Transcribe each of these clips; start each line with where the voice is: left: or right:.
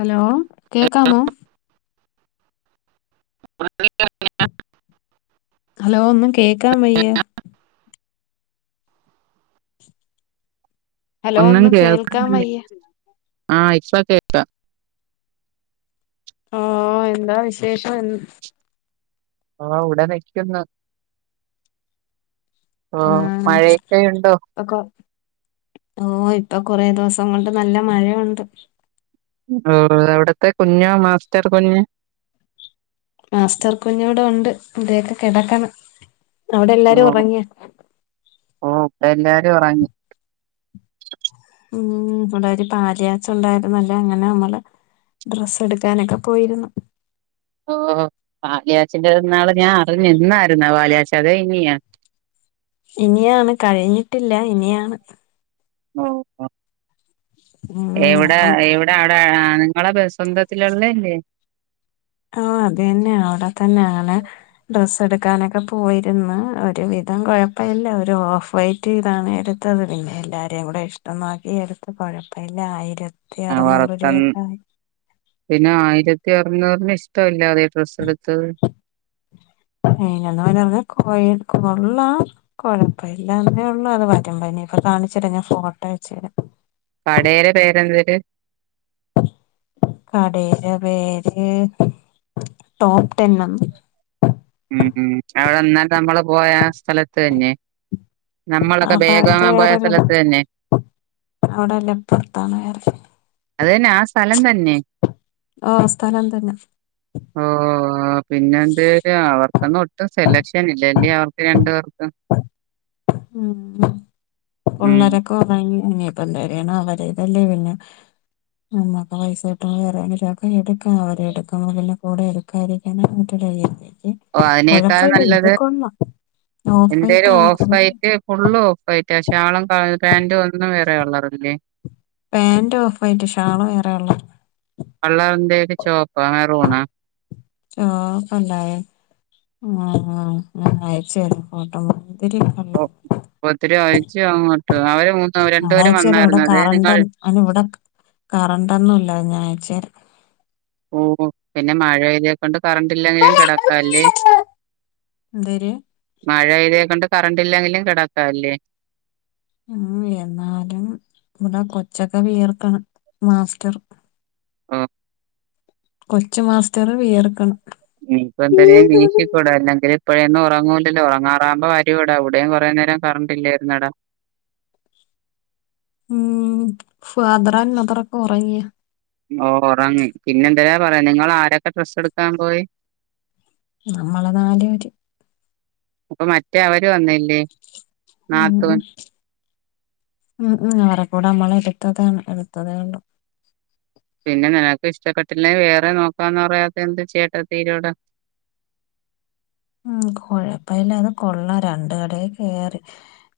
left: Hello കേക്കാമോ
right: [unintelligible]
left: hello ഒന്നും കേക്കാൻ വയ്യ. ഹലോ
right: ഒന്നും
left: കേൾക്കാൻ
right: കേൾക്കുന്നില്ലേ?
left: വയ്യ
right: ആഹ് ഇപ്പ കേ
left: ആഹ് എന്താ വിശേഷഎ
right: ആഹ് ഇവിട നിക്ക്ന്ന് ഓഹ് മഴയൊക്കെ യുണ്ടോ?
left: ഇപ്പ കൊർ ഓഹ് ഇപ്പൊ കൊറേ ദിവസം കൊണ്ട് നല്ല മഴയുണ്ട്.
right: ഓഹ് അവിടത്തെ കുഞ്ഞോ മാസ്റ്റർ കുഞ്ഞ്
left: മാസ്റ്റർ കുഞ്ഞൂടെ ഉണ്ട് ഇന്റെക്കെ കെടക്കണ് അവിടെ എല്ലാരും ഉറങ്ങിയ
right: ഓഹ് ഇപ്പോ എല്ലാരും ഒറങ്ങി
left: ഉം ഇവിടൊരു പാല്കാച്ച് ഉണ്ടായിരുന്നല്ലോ അങ്ങനെ നമ്മള് ഡ്രസ്സ് എടുക്കാനൊക്കെ പോയിരുന്നു
right: ഓഹ് പാല് കാച്ചിന്റെ ന്നാള് ഞാൻ അറിഞ്ഞ് ഇന്നായിരുന്ന പാല്കാച്ച് അത ഇനിയ
left: ഇനിയാണ് കഴിഞ്ഞിട്ടില്ല ഇനിയാണ്
right: ഓഹ്
left: ഉം
right: എവിടാ
left: അപ്പം
right: എവിട് ടാ അവിട നിങ്ങട ബ സ്വന്തത്തിൽ ഉള്ളതല്ലേ
left: ആഹ് അതന്നെ അവിടെ തന്നെ ആണെ ഡ്രസ്സ് എടുക്കാനൊക്കെ പോയിരുന്നു ഒരു വിധം കുഴപ്പവില്ല ഒരു ഓഫ് വയി റ്റ് ഇതാണെ എടുത്തത് പിന്നെ എല്ലാരേം കൂടെ ഇഷ്ട്ടം നോക്കി എടുത്ത് കോഴപ്പല്ല ആയിര
right: ആഹ് വറത്തൻ പിന്നെ ആയിരത്തി അറുന്നൂറിന് ഇഷ്ടല്ലാതെ ഡ്രസ്സ്‌ എടുത്തത്
left: ഏഹ് എന്നാ പറഞ്ഞെ കോയെ കൊള്ളാം കൊഴപ്പല്ലന്നേഉള്ളൂ അത് വരുമ്പോ ഇനി ഇപ്പൊ കാണിച്ചുതരാ ഞാൻ ഫോട്ടോ അയച്ച തരാം
right: കടേട പേരെന്തര്
left: കടേട പേര് ടോപ് ടെൻ
right: ഉം അവിടെന്നാൽ നമ്മള് പോയ സ്ഥലത്ത് തന്നെ
left: ആ
right: നമ്മളൊക്കെ
left: ഭാഗത്ത്
right: ബേഗാങ്ങാൻ പോയ സ്ഥലത്ത്
left: വേറൊരിടത്ത്
right: തന്നെ
left: അവിടല്ല അപ്പറത്താണ് വേറെ
right: അത് തന്നെ ആ സ്ഥലം തന്നെ
left: ആഹ് സ്ഥലം തന്നെ
right: ഓ പിന്നെന്ത് അവർക്കൊന്നും ഒട്ടും സെലക്ഷൻ ഇല്ലല്ലിയോ അവർക്ക് രണ്ടു പേർക്കും
left: [inaudible] ഉം
right: ഉം
left: പുള്ളരൊക്കെ ഉറങ്ങി ഇനിപ്പ എന്താെയണം അവരിതല്ലേ പിന്നെ അമ്മൊക്കെ പൈസ കിട്ടുമ്പോ വേറെങ്കിലും ഒക്കെ എടുക്കാം അവര് എടുക്കുമ്പോ പിന്നെ കൂടെ എടുക്കും [unintelligible]
right: ഓ അതിനേക്കാൾ നല്ലത്
left: ഓഫ് വൈറ്റ്
right: എന്തേലും
left: ആണ് കൊള്ളാം.
right: ഓഫറായിട്ട് ഫുള്ളും ഓഫ് ആയിട്ടാ ശാളും പാന്റും ഒന്നും വേറെ കളറില്ലേ
left: പാന്റ് ഓഫ് ആയിട്ട ഷാള് വേറെ കളറാ
right: വെള്ള വന്തേല് ചുവപ്പ മെറൂണ
left: ചുവപ്പല്ലവേറെ ഉം അയച്ചര ഫോട്ടോ ഒത്തിരി [unintelligible]
right: ഓ ഒത്തിരി ആഴ്ച അങ്ങോട്ട് അവര് മൂന്ന്
left: അത്
right: രണ്ടുപേരും
left: അയച്ചു തരാം ഇവിടെ
right: വന്നായിരുന്ന അതെ
left: കറണ്ട്
right: നിങ്ങൾ
left: ഇവിടെ കറണ്ടൊന്നും ഇല്ലായിരുന്നു അയച്ചരാം
right: ഓ പിന്നെ മഴ പെയ്തെ കൊണ്ട് കറണ്ട് ഇല്ലെങ്കിലും കിടക്കാല്ലേ
left: എന്തെര്
right: മഴെപെയ്തേ കൊണ്ട് കറണ്ട് ഇല്ലെങ്കിലും കിടക്കാല്ലേ
left: ഉം എന്നാലും ഇവിടെ കൊച്ചക്ക വിയർക്കണ് മാസ്റ്റർ
right: ഉം
left: കൊച്ചു മാസ്റ്ററ് വിയർക്കണ്
right: നീപ്പെന്തരേം വീശ് [unintelligible] അല്ലെങ്കിൽ ഇപ്പോഴൊന്നും ഉറങ്ങൂല്ലല്ലോ ഉറങ്ങാറാകുമ്പോ വരിവെട ഇവിടെയും കുറെ നേരം കറണ്ടില്ലായിരുന്നടാ
left: ഉം ഫാദറാൻ മദറൊക്കെ ഉറങ്ങിയാ
right: ഓ ഉറങ്ങി പിന്നെ എന്തരാ പറയാ നിങ്ങൾ ആരൊക്കെ ഡ്രസ്സ് എടുക്കാൻ പോയി
left: നമ്മള് നാല് പേര്
right: അപ്പൊ മറ്റേ അവര് വന്നില്ലേ?
left: ഉം
right: നാത്തൂൻ
left: ഉം ഉം അവരെ കൂടെ നമ്മള് എടുത്തതാണ് എടുത്തതേയുള്ളൂ.
right: പിന്നെ നിനക്ക് ഇഷ്ടപ്പെട്ടില്ലേ വേറെ നോക്കായെന്ന് പറയാത്ത എന്ത്, ചേട്ടത്തിയുടെ.
left: ഉം കുഴപ്പല്ല അത് കൊള്ളാം, രണ്ട് കടയിൽ കയറി.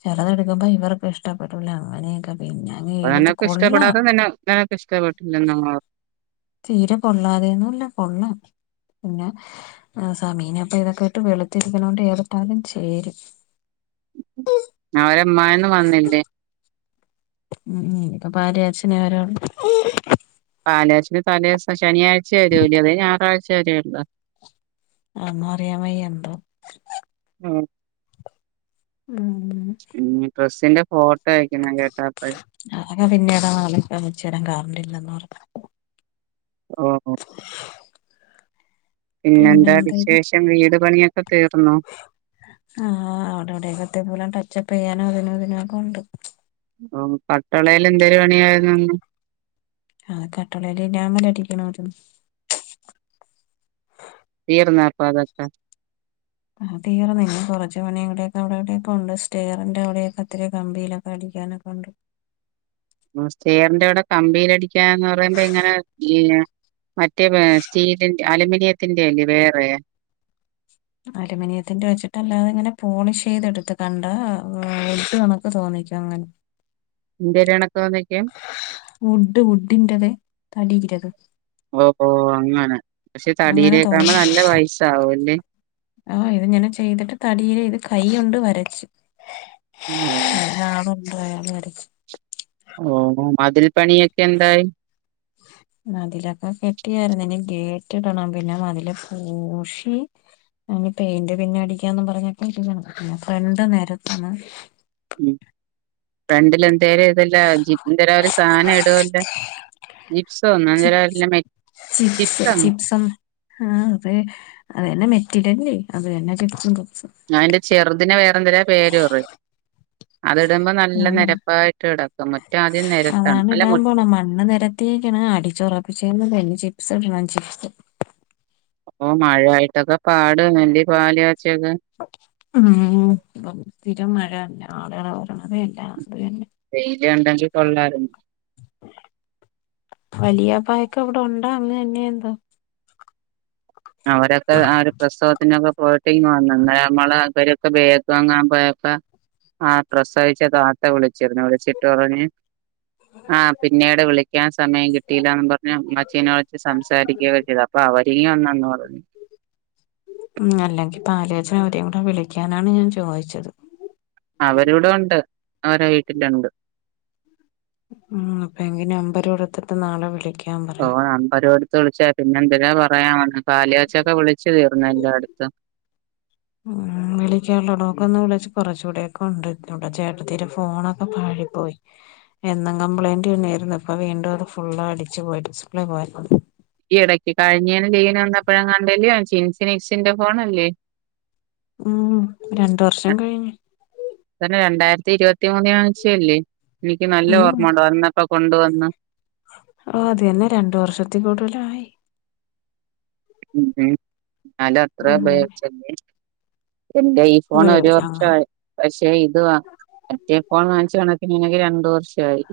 left: ചെലത് എടുക്കുമ്പോ ഇവർക്ക് ഇഷ്ടപ്പെട്ടൂല അങ്ങനെയൊക്കെ പിന്നെ. അങ്ങ്
right: അപ്പൊ
left: എടുത്ത്
right: നിനക്ക്
left: കൊള്ളാം
right: ഇഷ്ടപ്പെടാതെ എന്തിനാ നിനക്ക് ഇഷ്ടപ്പെട്ടില്ല എന്ന് അങ്ങ്.
left: തീരെ കൊള്ളാതെയന്നുല്ല കൊള്ളാം. പിന്നെ സമീന ഇപ്പൊ ഇതൊക്കെ ഇട്ട് വെളുത്തിരിക്കുന്ന കൊണ്ട് ഏത് ഇട്ടാലും ചേരും.
right: അവര് ഉമ്മയെന്നും വന്നില്ലേ?
left: ഉം ഇപ്പൊ പാലുകാച്ചിനെ വരുള്ളൂ.
right: പാലുകാച്ചിന് തലേദിവസം ശനിയാഴ്ച വരൂലെ അവര് ഞായറാഴ്ച വരേയുള്ളൂ.
left: അതൊന്നും അറിയാൻ വയ്യാ എന്തോ?
right: ഞാൻ
left: ഉം
right: പിന്നെ ഡ്രസ്സിന്റെ ഫോട്ടോ അയിക്കണം കേട്ടോ അപ്പോഴേ.
left: അതൊക്കെ പിന്നീട് നാളെ അയിച്ചു തരാൻ കാറണ്ടില്ലന്ന് ഓർത്ത്.
right: ഓഹ്
left: പിന്നെ
right: പിന്നെന്താ
left: എന്തേല്
right: വിശേഷം വീട് പണിയൊക്കെ തീർന്നോ?
left: ആഹ് അവിടെ അവിടെ അകത്ത് പോലെ ടച്ച് അപ്പ്‌ ചെയ്യാനും അതിനും ഇതിനും ഒക്കെ ഉണ്ട്.
right: ഓഹ് കട്ള എന്തൊരു പണിയായിരുന്നു എന്ന്.
left: ആഹ് കട്ളിലെ ഇനാമൽ അടിക്കണം ആയിരുന്നു.
right: തീർന്നോ അപ്പൊ അതൊക്കെ?
left: ആഹ് തീർന്ന് ഇനി കുറച്ച് പണിയും കൂടെ അവിടെ ഇവിടെയൊക്കെ ഉണ്ട് സ്റ്ററിന്റെ അവിടെയൊക്കെ ഇത്തിരി കമ്പിയിലും. അടിക്കാനൊക്കെ ഉണ്ട്.
right: നമ്മള് സ്റ്റിയറിന്റെ അവിടെ കമ്പിയിലടിക്കാന്ന് പറയുമ്പോ ഇങ്ങനെ ഈ. മറ്റേ വേ സ്റ്റീലിലിന്റെ അലുമിനിയത്തിന്റെ അല്ലേ വേറെ.
left: അലൂമിനിയത്തിന്റെ വെച്ചിട്ട് അല്ലാതെ ഇങ്ങനെ പോളിഷ് ചെയ്ത് ഇടുത്ത് കണ്ടോൽ വലുത് കണക്ക്. തോന്നിക്കും അങ്ങനെ.
right: നിന്റെ ഒരു കണക്ക് തോന്നിക്കും.
left: വുഡ് വുഡിന്റേത് തടിന്റേത്.
right: ഓഹ് ഓഹ് അങ്ങനെ പക്ഷെ
left: അങ്ങനെ
right: തടിയൊക്കെ ആകുമ്പോ
left: തോന്നിക്കും
right: നല്ല പൈസാവുല്ലേ.
left: ആഹ് ഇത് ഇങ്ങനെ ചെയ്തിട്ട് തടിയെ ഇത് കൈ കൊണ്ട് വരച്ചു. അയിന് ആളുണ്ട് അയാൾ വരച്ചു.
right: ഓഹ് മതിൽ പണിയൊക്കെ എന്തായി?
left: മതിലൊക്കെ കെട്ടിയായിരുന്നു ഇനി ഗേറ്റ് ഇടണം പിന്നെ മതില് പൂഷി. ഇനി പെയിന്റ് പിന്നെ അടിക്കാന് പറഞ്ഞിട്ട് ഇരുക്കേണ് ഫ്രണ്ട് നേരത്തണം.
right: ഉം ഫ്രണ്ടിൽ എന്തേലും ഇതെല്ലാം വെച്ച്. എന്തോര് ഒരു സാധനം ഇടൂലെ ചിപ്സ് എന്നോ
left: ചി
right: ഞങ്ങടെ നാട്ടിലും മോ
left: ചിപ്സ്
right: ചിപ്സം.
left: ചിപ്സും ആഹ് അതെ അത് തന്നെ മെറ്റിരല്ലേ അത് തന്നെ ചിപ്സും കപ്സും.
right: ഞാൻ അതിന്റെ ചെറുതിന് വേറെ എന്തോരോ പേര് പറയും. അത് ഇടുമ്പോൾ നല്ല
left: ആഹ്
right: നിരപ്പായിട്ട് കിടക്കും മറ്റേ ആദ്യം നേരത്താണം
left: അതാണ്
right: നല്ല
left: ഇടാൻ
right: മുറ്റം.
left: മണ്ണ് നിരത്തി. ക്കേണ് അടിച്ച് ഉറപ്പിച്ചന്നെ ചിപ്സ് ഇടണം ചിപ്സാം.
right: ഓഹ് മഴായിട്ടൊക്കെ പാട നെന് പാല് ച്ചൊക്കെ
left: ഉം ഇപ്പം സ്ഥിരം മഴല്ല ആളുകളെ [unintelligible]
right: വെയില ഉണ്ടെങ്കി കൊള്ളായിരുന്നു
left: വലിയ പായക്ക അവിടെ ഉണ്ടോ അങ്ങ് ന്നെ എന്തോ
right: അവരൊക്കെ ആഹ് ഒരു പ്രസവത്തിനൊക്കെ പോയിട്ട് ഇ വന്നന്ന നമ്മള് അവരൊക്കെ ഭേഗ വങ്ങാൻ പോയപ്പ ആഹ് പ്രസവിച്ച താത്ത വിളിച്ചിരുന്നു വിളിച്ചിട്ട് പറഞ്ഞ് ആഹ് പിന്നീട് വിളിക്കാൻ സമയം കിട്ടിയിലാന്ന് പറഞ്ഞ് മച്ചീനെ വിളിച്ച് സംസാരിക്ക [unintelligible] പ്പ അവരീം വന്നന്നോ
left: ഉം അല്ലെങ്കി പാലഛന് അവരയും കൂടെ വിളിക്കാനാണ് ഞാൻ ചോയിച്ചത്
right: അവരിവിടെ ഉണ്ട് അവരെ വീട്ടിലുണ്ട്
left: ഉം പ്പങ്കി നമ്പര്കൊടുത്തിട്ട് നാളെ വിളിക്കും
right: ഓഹ് നമ്പറ് കൊടുത്ത് വിളിച്ച പിന്നെ എന്തിന പറയാൻ വന്ന് പാലാച്ചൊക്കെ വിളിച്ചു തീർന്ന എല്ലോടുതും
left: ഉം വിളിക്കാനുള്ളടോക്ക ഒന്ന് വിളിച്ച് കുറച്ചുകൂടെക്കെണ്ട് ചേട്ടത്തിരെ ഫോണൊക്കെ പ പോയി എന്നും കംപ്ലയിന്റ് ന്നായിരുന്നു ഇപ്പ വീണ്ടും അത് ഫുള്ള അടിച്ച് പോയി ഡിസ്പ്ലേ പോയ
right: ഈ ഇടയ്ക്ക് കഴിഞ്ഞേന ലീവ്ന വന്നപ്പഴ കണ്ടല്ലേ ചിൻസിനെക്സിന്റെ ഫോണല്ലേ
left: ഉം രണ്ട് വർഷം കഴിഞ്ഞ്
right: തന്നെ രണ്ടായിരത്തി ഇരുപത്തി മൂന്നാണ് ച്ചല്ലേ എനിക്ക് നല്ല
left: ഉം
right: ഓർമ്മ ഉണ്ടോ [unintelligible] ഇപ്പൊ കൊണ്ടുവന്ന്
left: ഓഹ് അതെന്നേ രണ്ട് വർഷത്തി കൂടുതലായി
right: ഉം ഉംന്നാലു അത്ര
left: അങ്ങനെ
right: ഉപയോഗിച്ചല്ലേ ന്റെയീ ഫോൺ ഒരു
left: അങ്ങനെ
right: വർഷആയി പക്ഷെ ഇത് വാ മറ്റേ ഫോൺ വാങ്ങിച്ചു കണക്കിന് ങ്ങക്ക് രണ്ടു വർഷ ആയി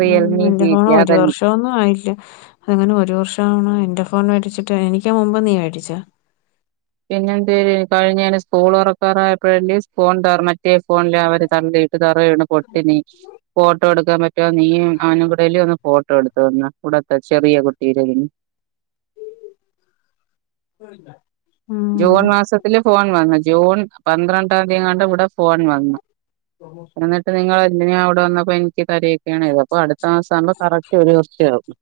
right: റിയൽമി [unintelligible]
left: ഫോ ആയിട്ട് അതങ്ങനെ ഒരു വർഷം ആണ് എന്റെ ഫോൺ മേടിച്ചിട്ട് എനിക് മുമ്പ് നീ മേടിച്ചാ
right: പിന്നെ എന്തേ കഴിഞ്ഞന് സ്കൂൾ ഉറക്കാറായപ്പോഴല്ല സ്പോൺട ഓർമ മറ്റേ ഫോണില്ല അവര് തള്ളിയിട്ട് തറേ വീണ് പൊട്ടിണി ഫോട്ടോ എടുക്കാൻ പ റ്റൊ നീയും അവനും കൂടല്ലി വന്ന് ഫോട്ടോ എടുത്തു തന്ന ഇവിടത്തെ ചെറിയ കുട്ടീരതിന്
left: ഉം
right: ജൂൺ മാസത്തില് ഫോൺ വന്ന് ജൂൺ പന്ത്രണ്ടാം തീയങ്ങാണ്ട ഇവിട ഫോൺ വന്ന് എന്നിട്ട് നിങ്ങൾ എന്തിന ഇവിടെ വന്നപ്പ എനിക്ക് തരേ ക്കേണ്യ്ത അപ്പൊ അടുത്ത മാസാവുമ്പ കറക്റ്റ് ഒരു വർഷാവും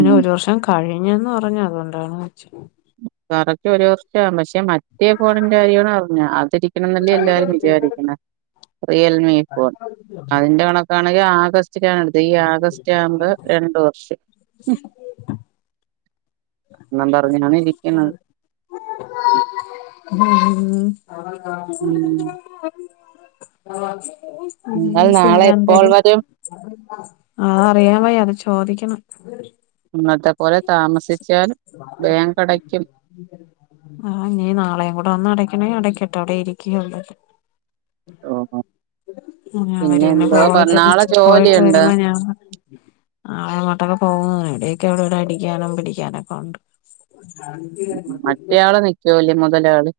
right: ഉം
left: കഴിഞ്ഞന്ന് പറഞ്ഞു അതുകൊണ്ടാണ് ചോ
right: കറക്റ്റ് ഒരു വർഷാവും പക്ഷെ മ മറ്റേ ഫോണിന്റ കാര്യോണ് പറഞ്ഞ അതിരിക്കണന്നല്ലീ എല്ലാരും വിചാരിക്കണ റിയൽമി ഫോൺ അതിന്റെ കണക് ക്കാണെങ്കി ആഗസ്റ്റിലാണ് എടുത്ത ഈ ആഗസ്റ്റ് ആവുമ്പ രണ്ട് വർഷാവും [unintelligible]
left: ഉം വേറെന്താ
right: ഉം. എന്നാൽ
left: ഉം
right: നാളെ എപ്പോൾ
left: പിന്നന്തര്
right: വരെ
left: ആഹ് അറിയാൻ വയ്യ അത് ചോദിക്കണം
right: ഇന്നത്ത പോല താമസിച്ചാൽ ബാങ്ക് അടക്കും
left: ആഹ് നി നാളെയും കൂടെ വന്ന് അടക്കണെ അടക്കട്ട് അവിടെ ഇരിക്കെ ഒള്ള്
right: ഓഹോ
left: പിന്നഹ് അവര് പിന്നെ പോയിട്ട്
right: നാളെ
left: പോയിട്ട്
right: ജോലിയുണ്ട്
left: വരുമ്പോ ഞാൻ നാളങ്ങോട്ടൊക്കെ പോകുന്ന എവിടെയൊക്കെ ഇവിട അടിക്കാനും പിടിക്കാനക്കെണ്ട്
right: മറ്റേയാള് നിക്കൂലി മുതലാളി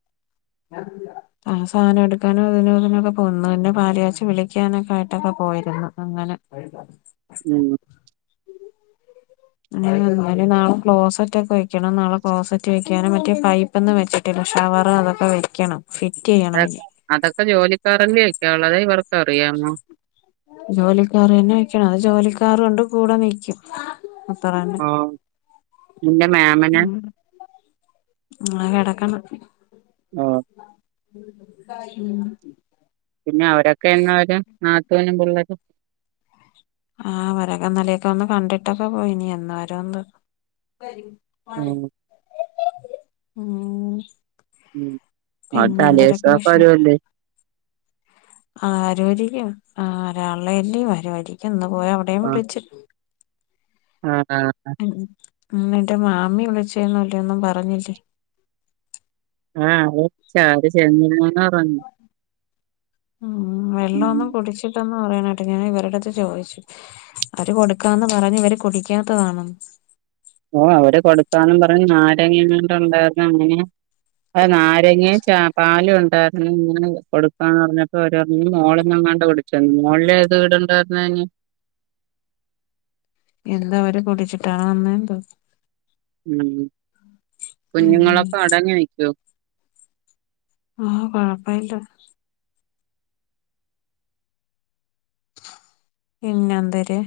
left: [unintelligible] അവൻ സാനം എടുക്കാനും അതിനും ഇതിനോക്ക പോവും ഇന്ന പാല്കാച്ച് വിളിക്കാനക്ക ആയിട്ടക്ക പോയിരുന്നു അങ്ങന [unintelligible]
right: ഉം
left: [unintelligible] നാള ക്ലോസെറ്റ് ഒക്കെ വെക്കണം നാളെ ക്ലോസെറ്റ് വെക്കാനും മറ്റേ പൈ പ്പൊന്നും വെച്ചിട്ടില്ല ഷവർ അതൊക്കെ വെക്കണം ഫിറ്റ് ചെയ്യണം
right: അതൊ
left: ഇനി
right: അതൊക്കെ ജോലിക്കാറല്ലേ വക്കാനൊള്ള അതെ ഇവർക്കറിയാമോ
left: ജോലിക്കാർ തന്ന വെക്കണ അത് ജോലിക്കാർ കൊണ്ട് കൂടെ നിക്കും അത്ര തന്ന
right: ആഹ് നിന്റെ മ്യാമന
left: ആരടക്കണ
right: ഓഹ്
left: [unintelligible]
right: പിന്നെ അവരക്ക എന്ന് വരും നാത്തൂനും പുള്ളരും
left: ആഹ് അവരക്ക ഇന്നലേക്ക വന്ന് കണ്ടിട്ടക്ക പോയി നി എന്ന് വരോന്തോ
right: ആഹ്
left: [unintelligible] ഉം
right: ഉം ആഹ്
left: പിന്നെ എന്തൊരൊക്കെ
right: തലേസൊക്ക വരോല്ലെ
left: ആഹ് രോരിക്കും ആഹ് വരാള്ളെല്ലി വരോരിക്കും ഇന്ന് പോയി അവിടേം വിളിച്ച്
right: ആണാ
left: ഉം നിന്റ മാമി വിളിച്ചേന്നും ഇല്ലി ഒന്നും പറഞ്ഞില്ലേ
right: ആഹ് അവര് വിളിച്ച് അവര് ചെന്നിരുന്നെന്ന് പറഞ്ഞ്
left: ഉം
right: ഉം
left: വെള്ളോന്നും കുടിച്ചില്ലന്ന് പറയണ കേട്ട് ഞാൻ ഇവരടുത്ത് ചോദിച്ചു അവര് കൊടുക്കാന്ന് പറഞ്ഞ് ഇവര് കുടിക്കാത്തതാണെന്ന്
right: ഓഹ് അവര് കൊടുക്കാന്നും പറഞ്ഞ് നാരങ്ങേങ്ങാണ്ട ഒണ്ടാര്ന്ന് അങ്ങന അഹ് നാരങ്ങേ ച പാലും ഉണ്ടാര്ന്ന് ഇങ്ങനെ കൊടുക്കാന്ന് പറഞ്ഞപ്പോ അവര് പറഞ് മോളിന്നങ്ങാണ്ട കുടിച് ചെന് മോളിലേത് വീടൊണ്ടായിരിന്നയിന്
left: എന്തൊ അവര് കുടിച്ചിട്ടാണ വന്നെന്തോ
right: ഉം
left: ഉം
right: കുഞ്ഞുങ്ങളൊക്കെ അടങ്ങി നിക്കൂ
left: ആഹ് കൊഴപ്പയില്ല പിന്നെന്തര്